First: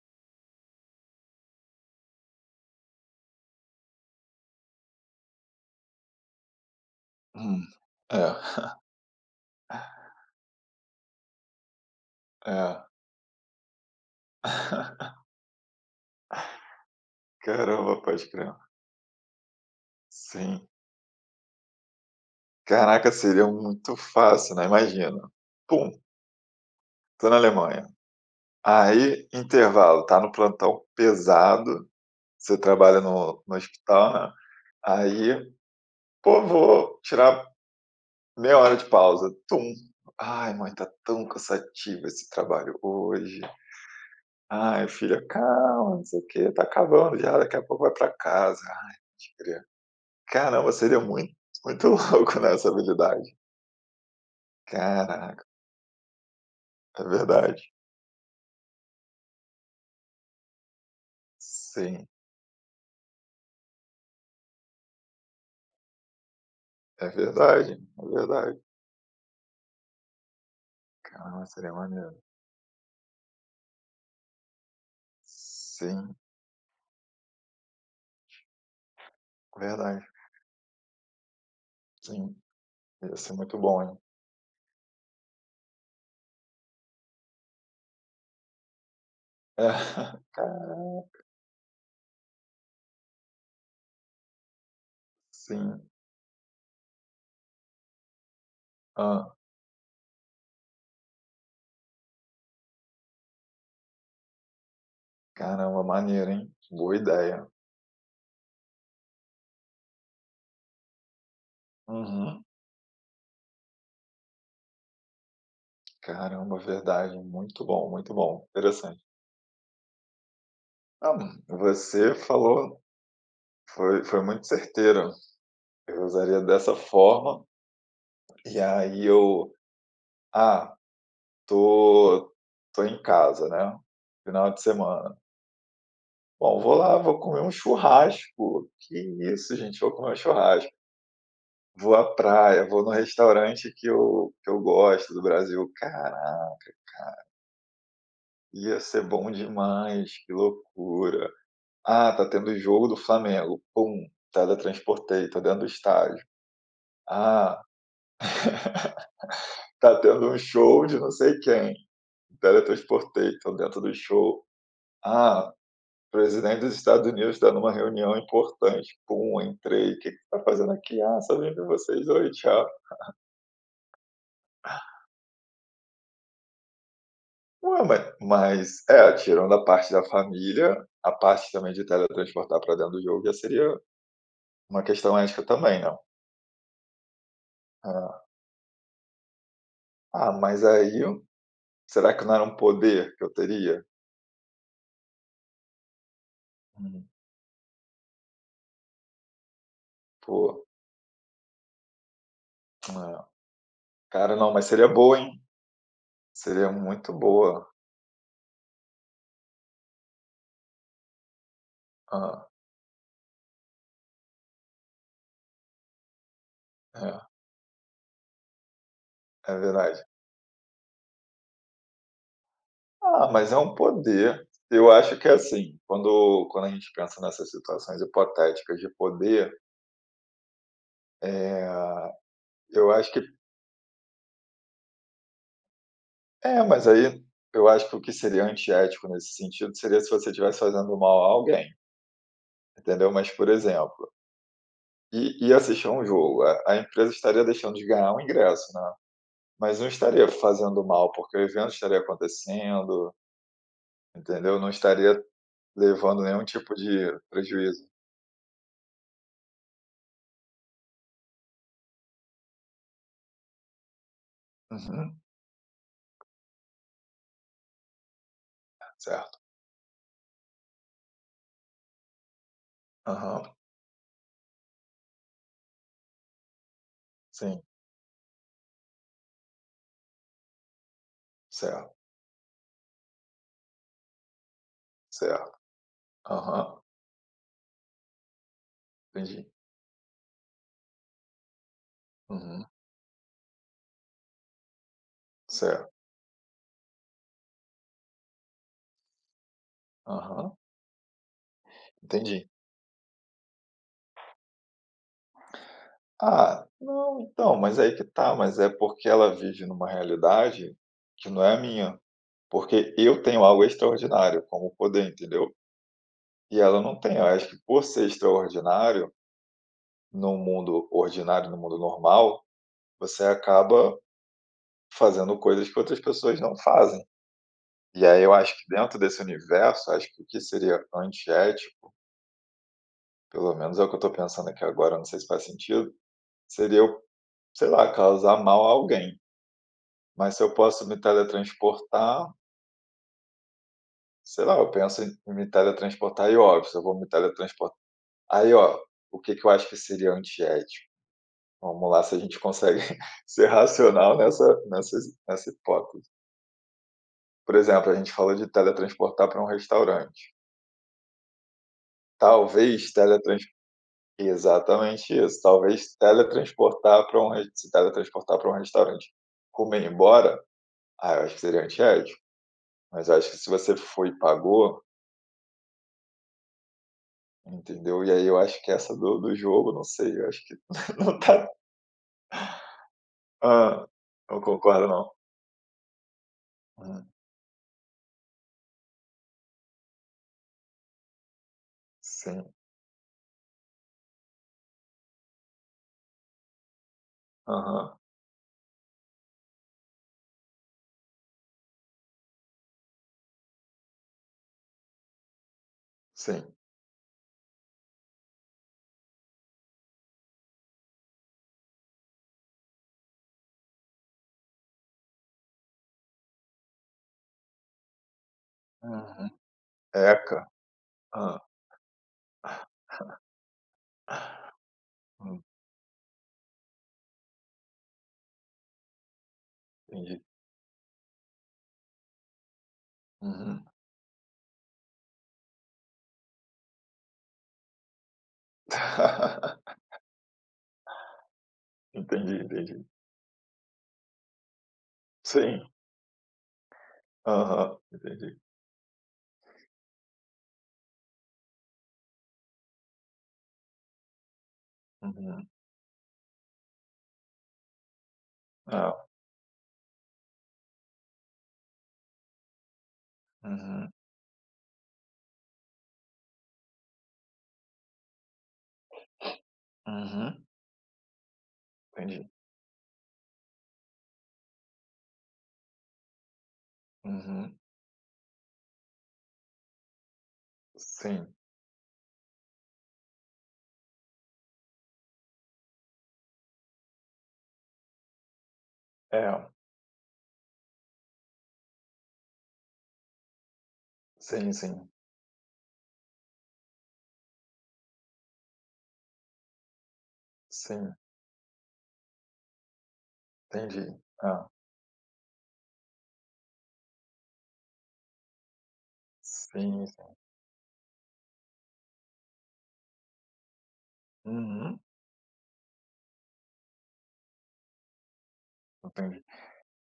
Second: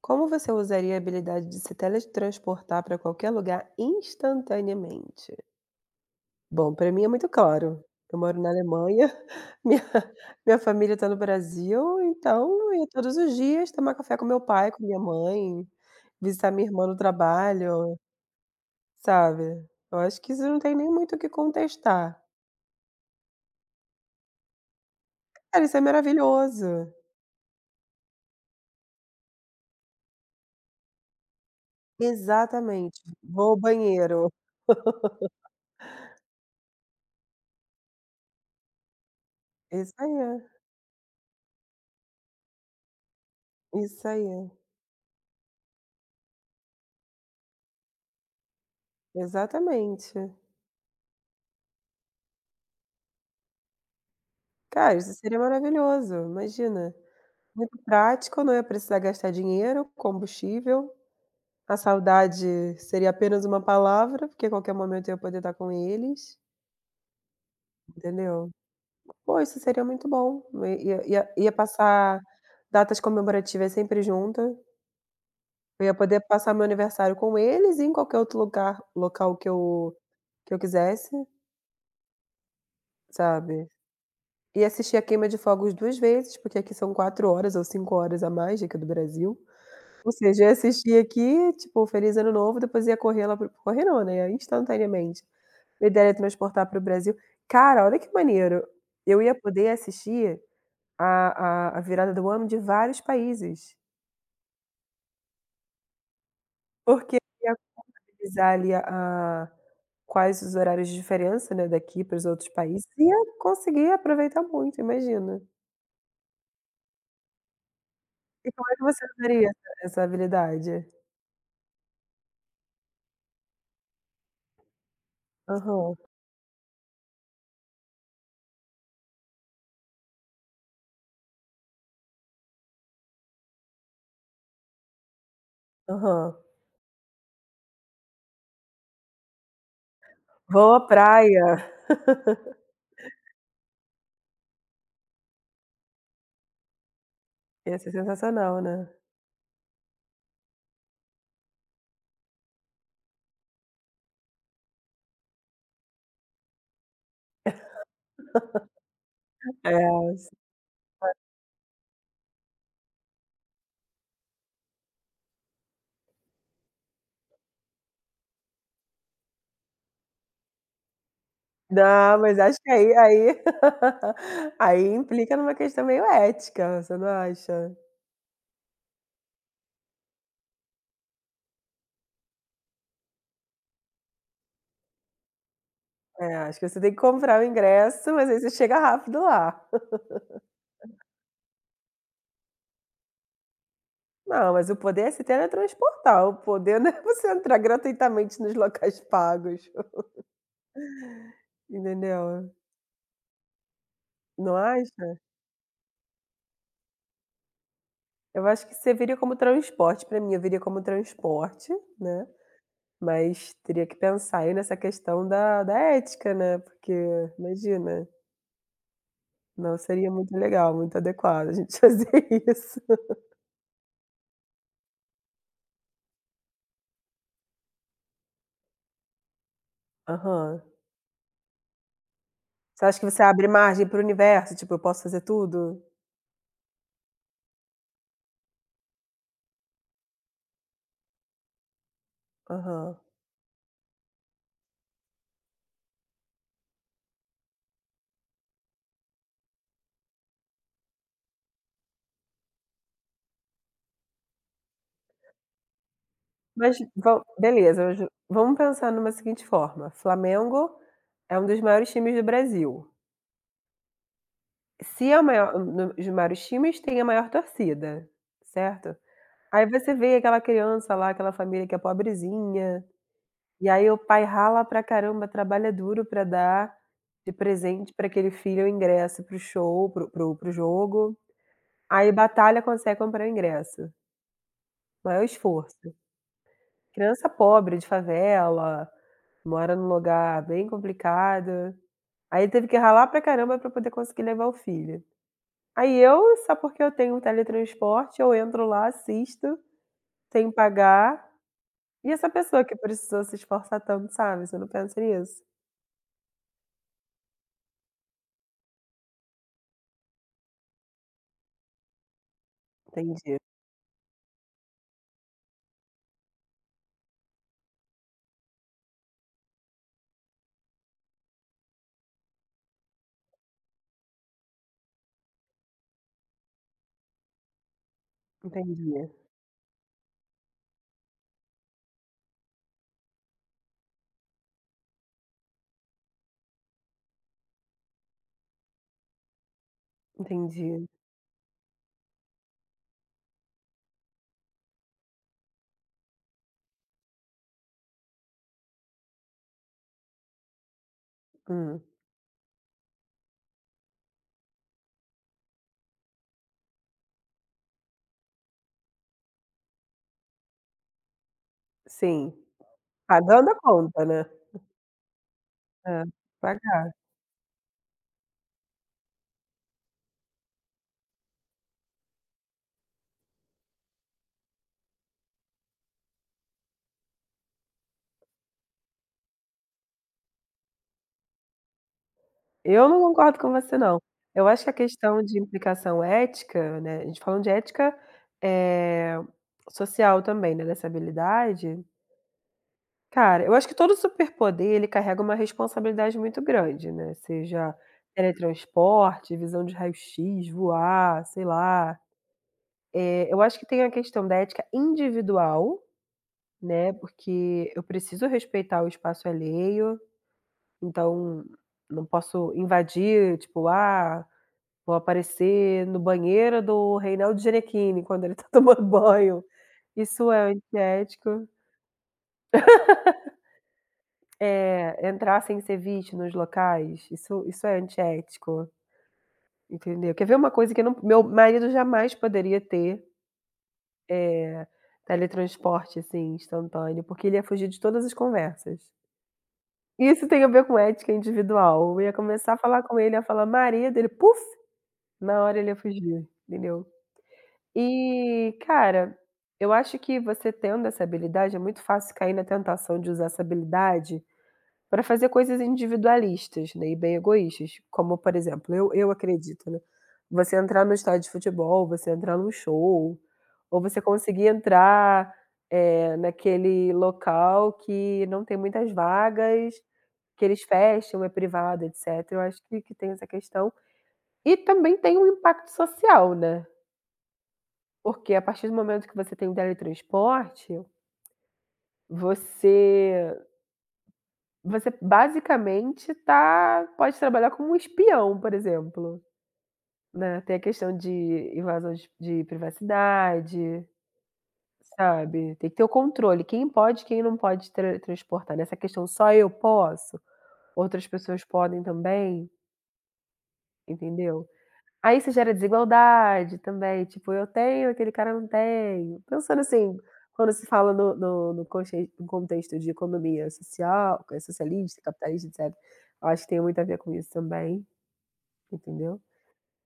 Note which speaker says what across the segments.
Speaker 1: Como você usaria a habilidade de se teletransportar para qualquer lugar instantaneamente? Bom, para mim é muito
Speaker 2: Hum.
Speaker 1: claro. Eu
Speaker 2: É.
Speaker 1: moro na Alemanha, minha minha família está no Brasil, então eu
Speaker 2: É.
Speaker 1: ia todos os dias tomar café com meu pai, com minha mãe, visitar minha irmã no trabalho,
Speaker 2: Caramba, pode crer.
Speaker 1: sabe. Eu acho que isso não
Speaker 2: Sim.
Speaker 1: tem nem muito o que contestar.
Speaker 2: Caraca, seria muito fácil, né, imagina,
Speaker 1: Cara, isso é
Speaker 2: pum,
Speaker 1: maravilhoso.
Speaker 2: tô na Alemanha, aí intervalo, tá no plantão pesado, você trabalha
Speaker 1: Exatamente.
Speaker 2: no
Speaker 1: Vou
Speaker 2: no
Speaker 1: ao
Speaker 2: hospital, né,
Speaker 1: banheiro.
Speaker 2: aí: "Pô, vou tirar meia hora de pausa", tum,
Speaker 1: Isso aí,
Speaker 2: "Ai,
Speaker 1: é,
Speaker 2: mãe, tá tão cansativo esse trabalho hoje".
Speaker 1: isso aí, é.
Speaker 2: "Ai, filha, calma, não sei o quê, tá acabando já, daqui a pouco vai pra casa".
Speaker 1: Exatamente.
Speaker 2: Caramba, seria muito louco, né, essa habilidade.
Speaker 1: Cara, isso seria
Speaker 2: Caraca,
Speaker 1: maravilhoso, imagina.
Speaker 2: é verdade.
Speaker 1: Muito prático, não ia precisar gastar dinheiro, combustível. A
Speaker 2: Sim,
Speaker 1: saudade seria apenas uma palavra, porque a qualquer momento eu ia poder estar com eles,
Speaker 2: é verdade, é
Speaker 1: entendeu.
Speaker 2: verdade.
Speaker 1: Pô, isso seria muito bom. Ia ia
Speaker 2: Caramba,
Speaker 1: ia
Speaker 2: seria
Speaker 1: passar
Speaker 2: maneiro.
Speaker 1: datas comemorativas sempre junta, eu ia
Speaker 2: Sim,
Speaker 1: poder passar meu aniversário com eles e em qualquer outro lugar local que eu
Speaker 2: verdade.
Speaker 1: que eu quisesse,
Speaker 2: Sim, ia ser muito
Speaker 1: sabe.
Speaker 2: bom, hein.
Speaker 1: E assistir a queima de fogos 2 vezes, porque aqui são 4 horas ou 5 horas a mais do que do Brasil. Ou seja, eu
Speaker 2: Caraca,
Speaker 1: ia assistir aqui, tipo, feliz ano novo, depois ia correr lá para o correr não, né, instantaneamente.
Speaker 2: sim.
Speaker 1: Minha ideia era transportar para o Brasil. Cara, olha que maneiro, eu
Speaker 2: Hã.
Speaker 1: ia poder assistir a virada do ano de vários países,
Speaker 2: Caramba, maneiro, hein. Boa
Speaker 1: porque
Speaker 2: ideia.
Speaker 1: ia contabilizar ali a quais os horários de diferença, né, daqui para os
Speaker 2: Uhum.
Speaker 1: outros países, e ia conseguir aproveitar muito, imagina.
Speaker 2: Caramba, verdade, muito bom,
Speaker 1: E como é que
Speaker 2: interessante.
Speaker 1: você usaria essa habilidade?
Speaker 2: Ah, você falou foi muito certeira.
Speaker 1: Aham,
Speaker 2: Eu usaria dessa forma, e aí ah, Tô tô em casa, né, final de semana.
Speaker 1: aham.
Speaker 2: Bom, vou lá, vou comer um churrasco. Que isso, gente, vou comer um churrasco.
Speaker 1: Vou à praia,
Speaker 2: Vou à praia, vou no restaurante que eu gosto do Brasil. Caraca,
Speaker 1: ia ser sensacional,
Speaker 2: ia
Speaker 1: né.
Speaker 2: ser bom demais, que loucura. Ah, tá tendo jogo do Flamengo. Pum, teletransportei, tô dentro do estádio. Ah, tá tendo
Speaker 1: É.
Speaker 2: um show de não sei quem. Teletransportei, tô dentro do show. Ah, Presidente dos Estados Unidos está numa reunião importante. Pum, entrei. O "Que que você tá fazendo aqui?" "Ah, só vim ver vocês.
Speaker 1: Não,
Speaker 2: Oi,
Speaker 1: mas acho
Speaker 2: tchau".
Speaker 1: que aí aí aí implica numa questão meio ética, você não acha?
Speaker 2: Ué, mas é, tirando a parte da família, a parte também de teletransportar para dentro do jogo já seria uma questão ética também, não?
Speaker 1: É, acho que você tem que comprar o ingresso,
Speaker 2: Ah,
Speaker 1: mas aí você chega rápido lá.
Speaker 2: ah, mas aí será que não era um poder que eu teria?
Speaker 1: Não, mas o poder é se teletransportar, o poder não é
Speaker 2: Hum,
Speaker 1: você entrar gratuitamente nos locais pagos,
Speaker 2: pô,
Speaker 1: entendeu?
Speaker 2: é. Cara, não,
Speaker 1: Não
Speaker 2: mas seria
Speaker 1: acha?
Speaker 2: boa, hein. Seria muito boa.
Speaker 1: Eu acho que você viria como transporte, pra mim eu viria como transporte, né,
Speaker 2: Ah,
Speaker 1: mas teria que pensar aí nessa questão da ética, né, porque imagina.
Speaker 2: é, é
Speaker 1: Não,
Speaker 2: verdade.
Speaker 1: seria muito legal, muito adequado a gente fazer isso.
Speaker 2: Ah, mas é um poder. Eu acho que é assim, quando a gente pensa nessas situações hipotéticas de poder,
Speaker 1: Aham.
Speaker 2: eh,
Speaker 1: Você
Speaker 2: eu
Speaker 1: acha que
Speaker 2: acho
Speaker 1: você
Speaker 2: que
Speaker 1: abre margem para o universo, tipo: "Eu posso fazer tudo"?
Speaker 2: é, mas aí eu acho que o que seria antiético nesse sentido seria se você estivesse fazendo mal a alguém,
Speaker 1: Aham.
Speaker 2: entendeu? Mas, por exemplo, e ir assistir a um jogo, a empresa estaria deixando de ganhar um ingresso, né, mas não estaria fazendo mal, porque o evento estaria acontecendo, entendeu? Não estaria levando nenhum tipo
Speaker 1: Mas
Speaker 2: de
Speaker 1: vam beleza,
Speaker 2: prejuízo.
Speaker 1: hoje vamos pensar numa seguinte forma: Flamengo é um dos maiores times do Brasil. Se é
Speaker 2: Uhum.
Speaker 1: o maior um dos maiores times, tem a maior torcida, certo?
Speaker 2: Certo.
Speaker 1: Aí você vê aquela criança lá, aquela família que é pobrezinha.
Speaker 2: Aham.
Speaker 1: E aí o pai rala pra caramba, trabalha duro pra dar de
Speaker 2: Sim,
Speaker 1: presente pra aquele filho o ingresso para o show, para o jogo,
Speaker 2: certo.
Speaker 1: aí batalha, consegue comprar o ingresso, maior
Speaker 2: Certo.
Speaker 1: esforço.
Speaker 2: Aham.
Speaker 1: Criança pobre de favela,
Speaker 2: Entendi.
Speaker 1: mora num lugar bem complicado, aí
Speaker 2: Uhum.
Speaker 1: teve que ralar pra caramba pra poder conseguir levar o filho.
Speaker 2: Certo.
Speaker 1: Aí eu, só porque eu tenho um teletransporte, eu entro lá, assisto, sem
Speaker 2: Aham.
Speaker 1: pagar, e essa
Speaker 2: Entendi.
Speaker 1: pessoa que precisou se esforçar tanto, sabe, você não pensa nisso?
Speaker 2: Ah, não, então, mas é aí que tá, mas é porque ela vive numa realidade que não é a minha, porque eu
Speaker 1: Entendi,
Speaker 2: tenho algo extraordinário como poder, entendeu? E ela não tem. Eu acho que por ser extraordinário, num mundo ordinário, no mundo normal, você acaba fazendo coisas que outras pessoas não fazem. E aí eu acho que
Speaker 1: entendi.
Speaker 2: dentro desse universo, acho que o que seria antiético, pelo menos é o que eu tô pensando aqui agora, não sei se faz sentido, seria eu, sei lá, causar mal a alguém, mas se eu
Speaker 1: Entendi.
Speaker 2: posso me teletransportar, sei lá, eu penso em me teletransportar e óbvio, se eu vou me teletransportar aí ó, o que que eu acho que seria antiético?
Speaker 1: Hum,
Speaker 2: Vamos lá se a gente consegue ser racional nessa hipótese. Por exemplo, a gente falou de teletransportar para um restaurante.
Speaker 1: sim.
Speaker 2: Talvez
Speaker 1: Ah,
Speaker 2: teletrans
Speaker 1: dando a conta, né.
Speaker 2: exatamente isso, talvez
Speaker 1: É, pagar.
Speaker 2: teletransportar para um res se teletransportar para um restaurante, comer e ir embora, ah, eu acho que seria antiético. Mas acho que se você foi e pagou, entendeu? E aí eu acho que essa do jogo, não sei, eu acho que não tá
Speaker 1: Eu não concordo com você
Speaker 2: hã.
Speaker 1: não.
Speaker 2: Não
Speaker 1: Eu acho que a
Speaker 2: concordo não?
Speaker 1: questão de implicação ética, né,
Speaker 2: Hum,
Speaker 1: a gente falando de ética, eh, social também, né, dessa habilidade,
Speaker 2: sim.
Speaker 1: cara, eu acho que todo superpoder ele carrega uma responsabilidade muito grande, né, seja
Speaker 2: Aham,
Speaker 1: teletransporte, visão de raio-x, voar, sei lá. Eu acho que tem a questão da ética individual,
Speaker 2: sim.
Speaker 1: né, porque eu preciso respeitar o espaço alheio. Então, não posso invadir, tipo, vou aparecer no banheiro do Reinaldo Ginequini quando ele tá tomando
Speaker 2: Uhum.
Speaker 1: banho. Isso
Speaker 2: Eca.
Speaker 1: é
Speaker 2: Hã.
Speaker 1: antiético. É, entrar
Speaker 2: Hum,
Speaker 1: sem ser visto nos locais, isso é antiético, entendeu.
Speaker 2: entendi.
Speaker 1: Quer ver uma coisa que eu não meu marido jamais poderia ter,
Speaker 2: Uhum.
Speaker 1: eh, teletransporte, assim, instantâneo, porque ele ia fugir de todas as conversas. Isso tem a ver com ética individual. Eu ia
Speaker 2: Entendi,
Speaker 1: começar a falar
Speaker 2: entendi.
Speaker 1: com ele, ia falar: "Marido", ele: "Puf". Na hora
Speaker 2: Sim.
Speaker 1: ele ia fugir, entendeu.
Speaker 2: Aham, entendi.
Speaker 1: E, cara, eu acho que você tendo essa habilidade é muito fácil cair na tentação de usar essa habilidade para fazer
Speaker 2: Uhum.
Speaker 1: coisas individualistas, né, e bem egoístas, como, por exemplo, eu
Speaker 2: Ah.
Speaker 1: eu acredito, né, você entrar no estádio de futebol, você entrar num show, ou
Speaker 2: Uhum,
Speaker 1: você conseguir entrar, naquele local que não tem muitas vagas,
Speaker 2: uhum.
Speaker 1: que eles fecham, é privado,
Speaker 2: Entendi.
Speaker 1: etc. Eu acho que tem essa questão. E também tem um impacto social, né.
Speaker 2: Uhum.
Speaker 1: Porque a partir do momento que você tem o teletransporte,
Speaker 2: Sim.
Speaker 1: você você basicamente tá pode trabalhar como um espião, por exemplo,
Speaker 2: É.
Speaker 1: né. Tem a questão de invasão de privacidade,
Speaker 2: Sim, sim.
Speaker 1: sabe. Tem que ter o controle, quem pode e quem não pode teletransportar, nessa questão só eu posso,
Speaker 2: Sim,
Speaker 1: outras pessoas podem também,
Speaker 2: entendi. Ah,
Speaker 1: entendeu. Aí isso gera desigualdade também, tipo, eu tenho, aquele cara não tem. Pensando
Speaker 2: sim,
Speaker 1: assim,
Speaker 2: sim.
Speaker 1: quando se fala no contexto de economia social,
Speaker 2: Uhum.
Speaker 1: socialista, capitalista, etc. Eu acho que tem muito a ver com isso também, entendeu.
Speaker 2: Entendi.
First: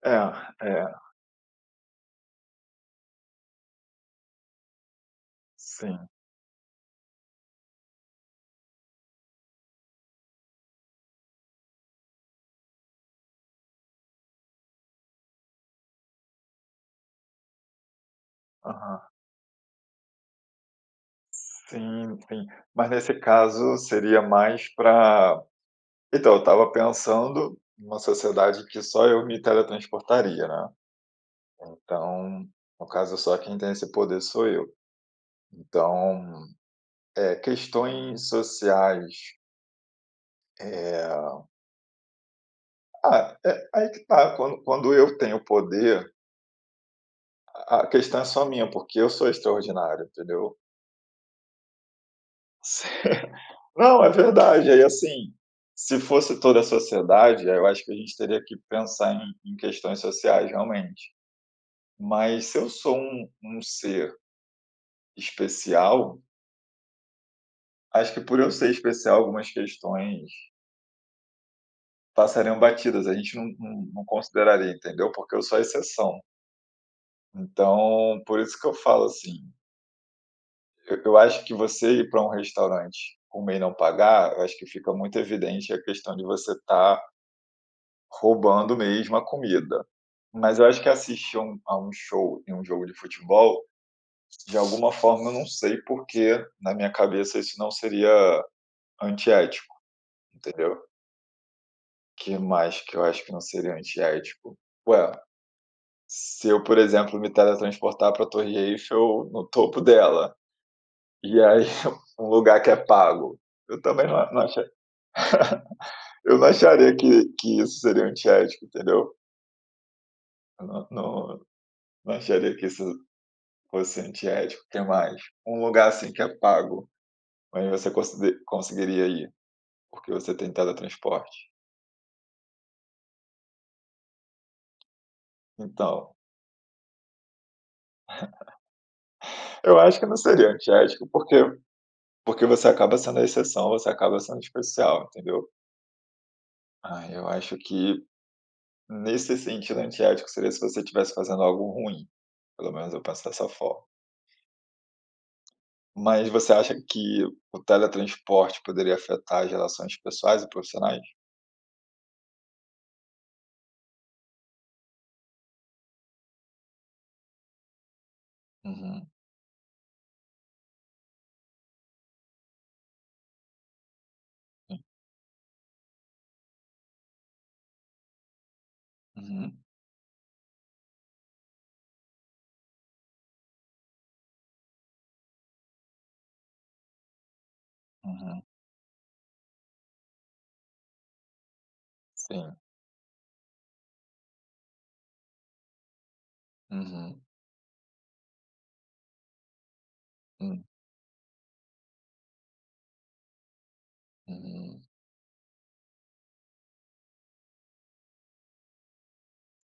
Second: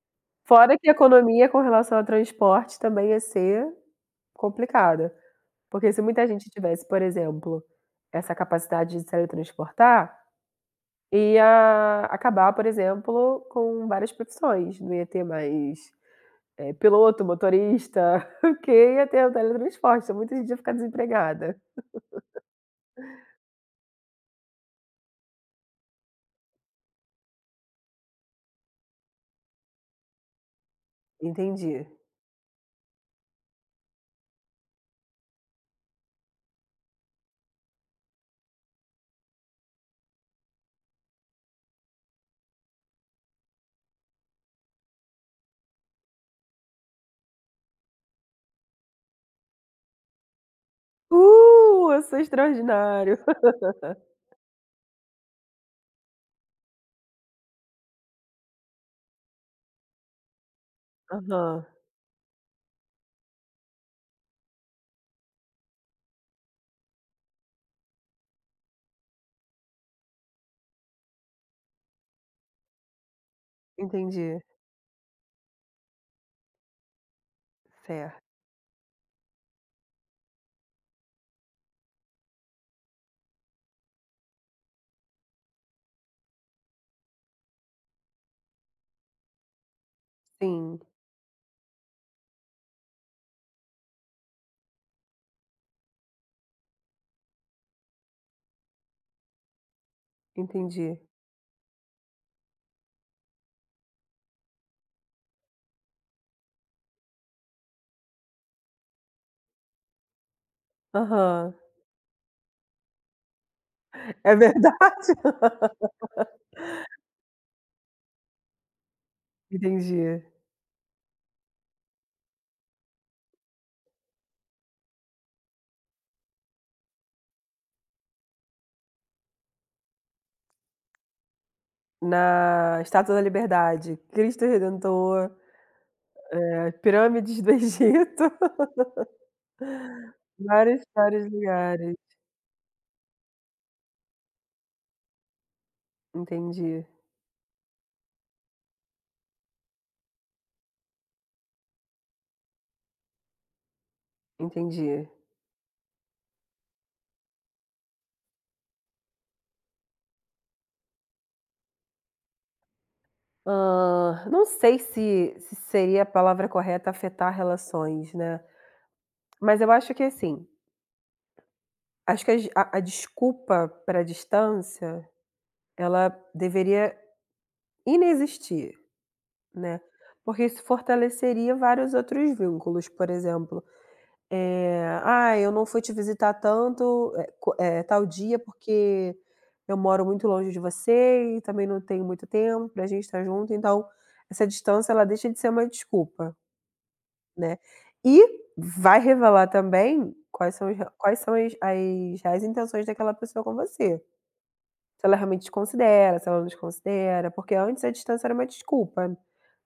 Speaker 2: É,
Speaker 1: Fora que a
Speaker 2: é,
Speaker 1: economia com relação ao transporte também ia ser complicada, porque
Speaker 2: sim.
Speaker 1: se muita gente tivesse, por exemplo, essa capacidade de se teletransportar, ia acabar, por exemplo, com várias profissões, não ia ter mais. Piloto, motorista, porque
Speaker 2: Aham.
Speaker 1: ia ter o teletransporte, então muita gente ia ficar desempregada.
Speaker 2: Sim, sim. Mas nesse caso seria mais para. Então, eu estava pensando numa sociedade que só eu me teletransportaria, né.
Speaker 1: Entendi.
Speaker 2: Então, no caso, só quem tem esse poder sou eu. Então, questões sociais, eh é aí que tá, quando eu tenho poder, a questão é só minha, porque eu sou extraordinário, entendeu?
Speaker 1: Eu sou extraordinário".
Speaker 2: Não, é verdade. Aí, assim, se fosse toda a sociedade, aí eu acho que a gente teria que pensar em questões sociais, realmente.
Speaker 1: Aham,
Speaker 2: Mas se eu sou um ser especial, acho que por eu ser especial, algumas questões passariam batidas, a gente não
Speaker 1: entendi.
Speaker 2: consideraria, entendeu, porque eu sou a exceção.
Speaker 1: Certo.
Speaker 2: Então, por isso que eu falo assim, eu acho que você ir para um restaurante comer e não pagar, eu acho que fica muito evidente a questão de você estar roubando mesmo a comida. Mas eu
Speaker 1: Sim,
Speaker 2: acho que assistir a um show em um jogo de futebol, de alguma forma, eu não sei porque, na minha cabeça, isso não seria antiético, entendeu.
Speaker 1: entendi.
Speaker 2: Que mais que eu acho que não seria antiético? Ué, se eu, por exemplo, me teletransportar pra Torre Eiffel, no topo dela, e
Speaker 1: Aham.
Speaker 2: aí um lugar que é pago, eu também não
Speaker 1: É
Speaker 2: não acha
Speaker 1: verdade.
Speaker 2: eu não acharia que isso seria antiético, entendeu.
Speaker 1: Entendi.
Speaker 2: Eu não acharia que isso fosse antiético. O que mais? Um lugar, assim, que é pago. Mas você consider conseguiria ir, porque você tem teletransporte?
Speaker 1: Na Estátua da Liberdade, Cristo Redentor,
Speaker 2: Então,
Speaker 1: pirâmides do Egito,
Speaker 2: eu acho que não seria
Speaker 1: vários,
Speaker 2: antiético,
Speaker 1: vários
Speaker 2: porque
Speaker 1: lugares.
Speaker 2: porque você acaba sendo a exceção, você acaba sendo especial, entendeu?
Speaker 1: Entendi,
Speaker 2: Eu acho que nesse sentido antiético seria se você estivesse fazendo algo ruim, pelo menos eu penso dessa forma.
Speaker 1: entendi.
Speaker 2: Mas você acha que o teletransporte poderia afetar as relações pessoais e profissionais?
Speaker 1: Hã, não sei se seria a palavra correta afetar relações, né,
Speaker 2: Uhum,
Speaker 1: mas eu acho que assim, acho que as a desculpa para a distância, ela deveria inexistir,
Speaker 2: uhum,
Speaker 1: né, porque isso fortaleceria vários outros vínculos, por exemplo, "Ah, eu não fui te visitar tanto, tal dia
Speaker 2: uhum,
Speaker 1: porque eu moro muito longe de você e também não tenho muito
Speaker 2: sim,
Speaker 1: tempo para a gente estar junto", então essa distância ela deixa de ser uma desculpa.
Speaker 2: uhum,
Speaker 1: Né. E vai revelar também quais
Speaker 2: hum,
Speaker 1: são os re quais são as as reais intenções daquela pessoa com você.
Speaker 2: uhum,
Speaker 1: Se ela realmente te considera, se ela não te considera, porque antes a distância era uma desculpa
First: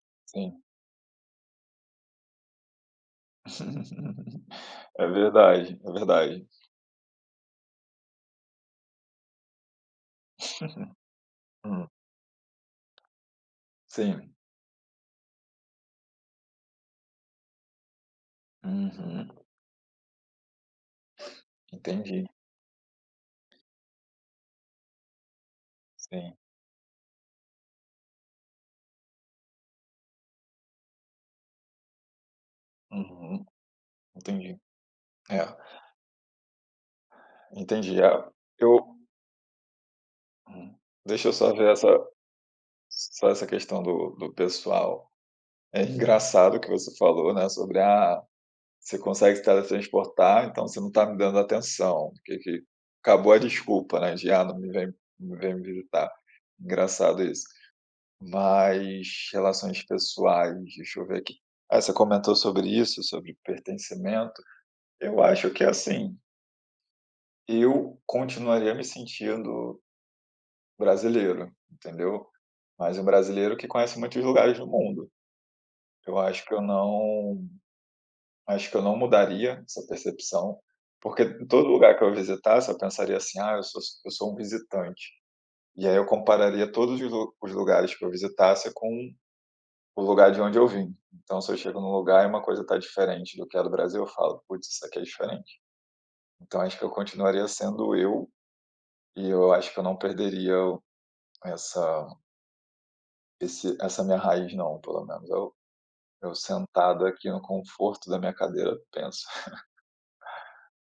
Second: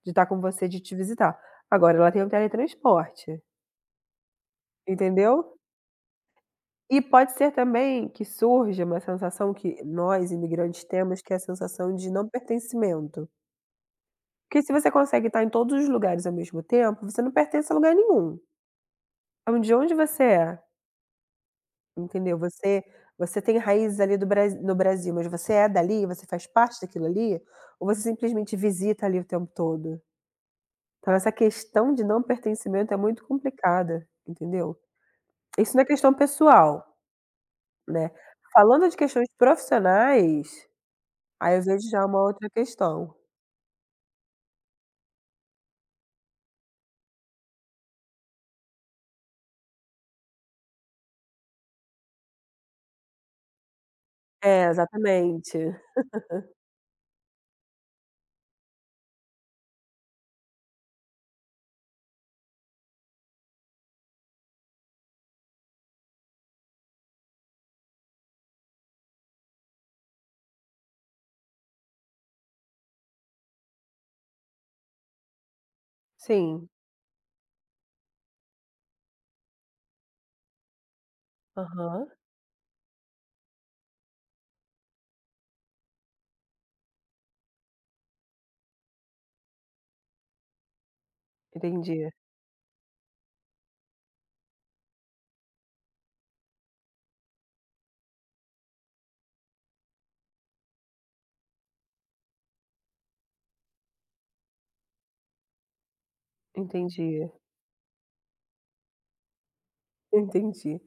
Speaker 1: de estar com
Speaker 2: sim.
Speaker 1: você, de te visitar. Agora ela tem o teletransporte,
Speaker 2: É
Speaker 1: entendeu?
Speaker 2: verdade, é verdade.
Speaker 1: E pode ser também que surja uma sensação que nós imigrantes
Speaker 2: Uhum.
Speaker 1: temos, que é a
Speaker 2: Hum,
Speaker 1: sensação de não pertencimento.
Speaker 2: sim.
Speaker 1: Porque se você consegue estar em todos os lugares ao mesmo tempo, você não pertence a lugar nenhum.
Speaker 2: Uhum.
Speaker 1: Então de onde você é?
Speaker 2: Entendi.
Speaker 1: Entendeu? Você você tem raízes ali do Bra no Brasil, mas você é dali, você
Speaker 2: Sim.
Speaker 1: faz parte daquilo ali, ou você simplesmente visita ali o tempo todo? Então essa questão de não pertencimento é muito
Speaker 2: Uhum.
Speaker 1: complicada,
Speaker 2: Entendi.
Speaker 1: entendeu?
Speaker 2: É,
Speaker 1: Isso na questão pessoal,
Speaker 2: entendi. É,
Speaker 1: né.
Speaker 2: eu
Speaker 1: Falando de questões profissionais,
Speaker 2: hum. Deixa eu só
Speaker 1: aí eu
Speaker 2: ver essa
Speaker 1: vejo já uma outra questão.
Speaker 2: só essa questão do pessoal. É engraçado o que você falou, né, sobre: "Ah, você consegue se teletransportar, então você não está me dando atenção", que acabou a desculpa, né, de: "Ah,
Speaker 1: É,
Speaker 2: não vem
Speaker 1: exatamente.
Speaker 2: me visitar". Engraçado isso. Mas relações pessoais, deixa eu ver aqui. Ah, você comentou sobre isso, sobre pertencimento. Eu acho que, assim, eu continuaria me sentindo brasileiro, entendeu? Mas um brasileiro que conhece muitos lugares do mundo. Eu acho que eu
Speaker 1: Sim.
Speaker 2: não acho que eu não mudaria essa percepção, porque em todo lugar que
Speaker 1: Aham.
Speaker 2: eu visitasse, eu pensaria assim: "Ah, eu sou um visitante". E aí eu compararia todos os lugares que eu visitasse com o lugar de onde eu vim. Então, se eu chego num
Speaker 1: Entendi,
Speaker 2: lugar e uma coisa está diferente do que é do Brasil, eu falo: "Putz, isso aqui é diferente". Então acho que eu continuaria sendo eu, e eu acho que eu não perderia Essa essa minha raiz não, pelo menos eu sentado aqui
Speaker 1: entendi,
Speaker 2: no conforto da minha cadeira penso.
Speaker 1: entendi.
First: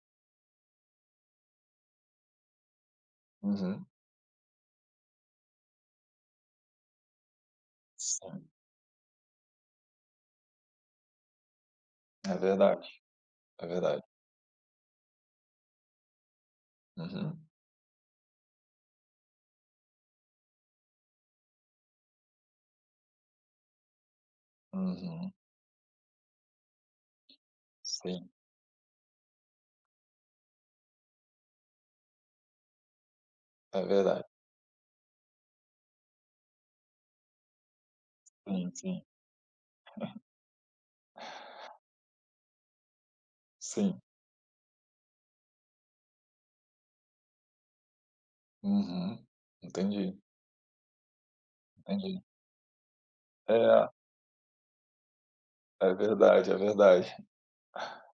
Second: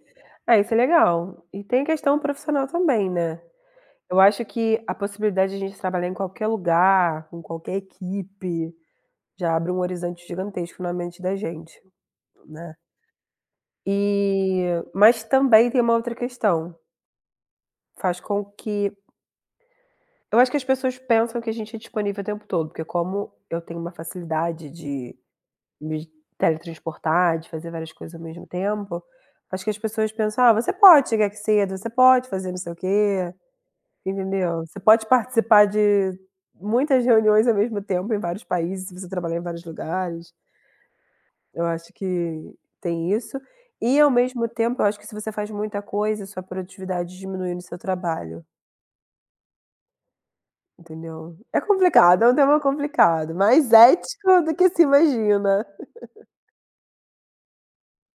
Speaker 1: Ah, isso é legal. E tem a questão profissional também, né.
Speaker 2: Uhum,
Speaker 1: Eu acho que a possibilidade de a gente trabalhar em qualquer lugar, com qualquer
Speaker 2: sim,
Speaker 1: equipe, já abre um horizonte gigantesco na mente da gente,
Speaker 2: é
Speaker 1: né.
Speaker 2: verdade, é verdade.
Speaker 1: E mas também tem uma outra questão,
Speaker 2: Uhum,
Speaker 1: faz com que eu acho que as pessoas pensam que a gente é disponível o tempo todo, porque como eu tenho uma facilidade de
Speaker 2: uhum,
Speaker 1: me teletransportar, de fazer várias coisas ao
Speaker 2: sim,
Speaker 1: mesmo tempo, acho que as pessoas pensam: "Ah, você pode chegar aqui cedo, você pode fazer não sei o quê".
Speaker 2: é verdade.
Speaker 1: Entendeu? Você pode participar de muitas reuniões ao mesmo tempo em vários
Speaker 2: Sim,
Speaker 1: países, se
Speaker 2: sim,
Speaker 1: você trabalhar em vários lugares. Eu acho que tem isso.
Speaker 2: sim.
Speaker 1: E ao mesmo tempo, eu acho que se você faz muita coisa, sua produtividade diminui no seu trabalho,
Speaker 2: Uhum, entendi,
Speaker 1: entendeu? É
Speaker 2: entendi.
Speaker 1: complicado, é um tema complicado,
Speaker 2: É,
Speaker 1: mais
Speaker 2: é
Speaker 1: ético do que se imagina.
Speaker 2: verdade, é verdade.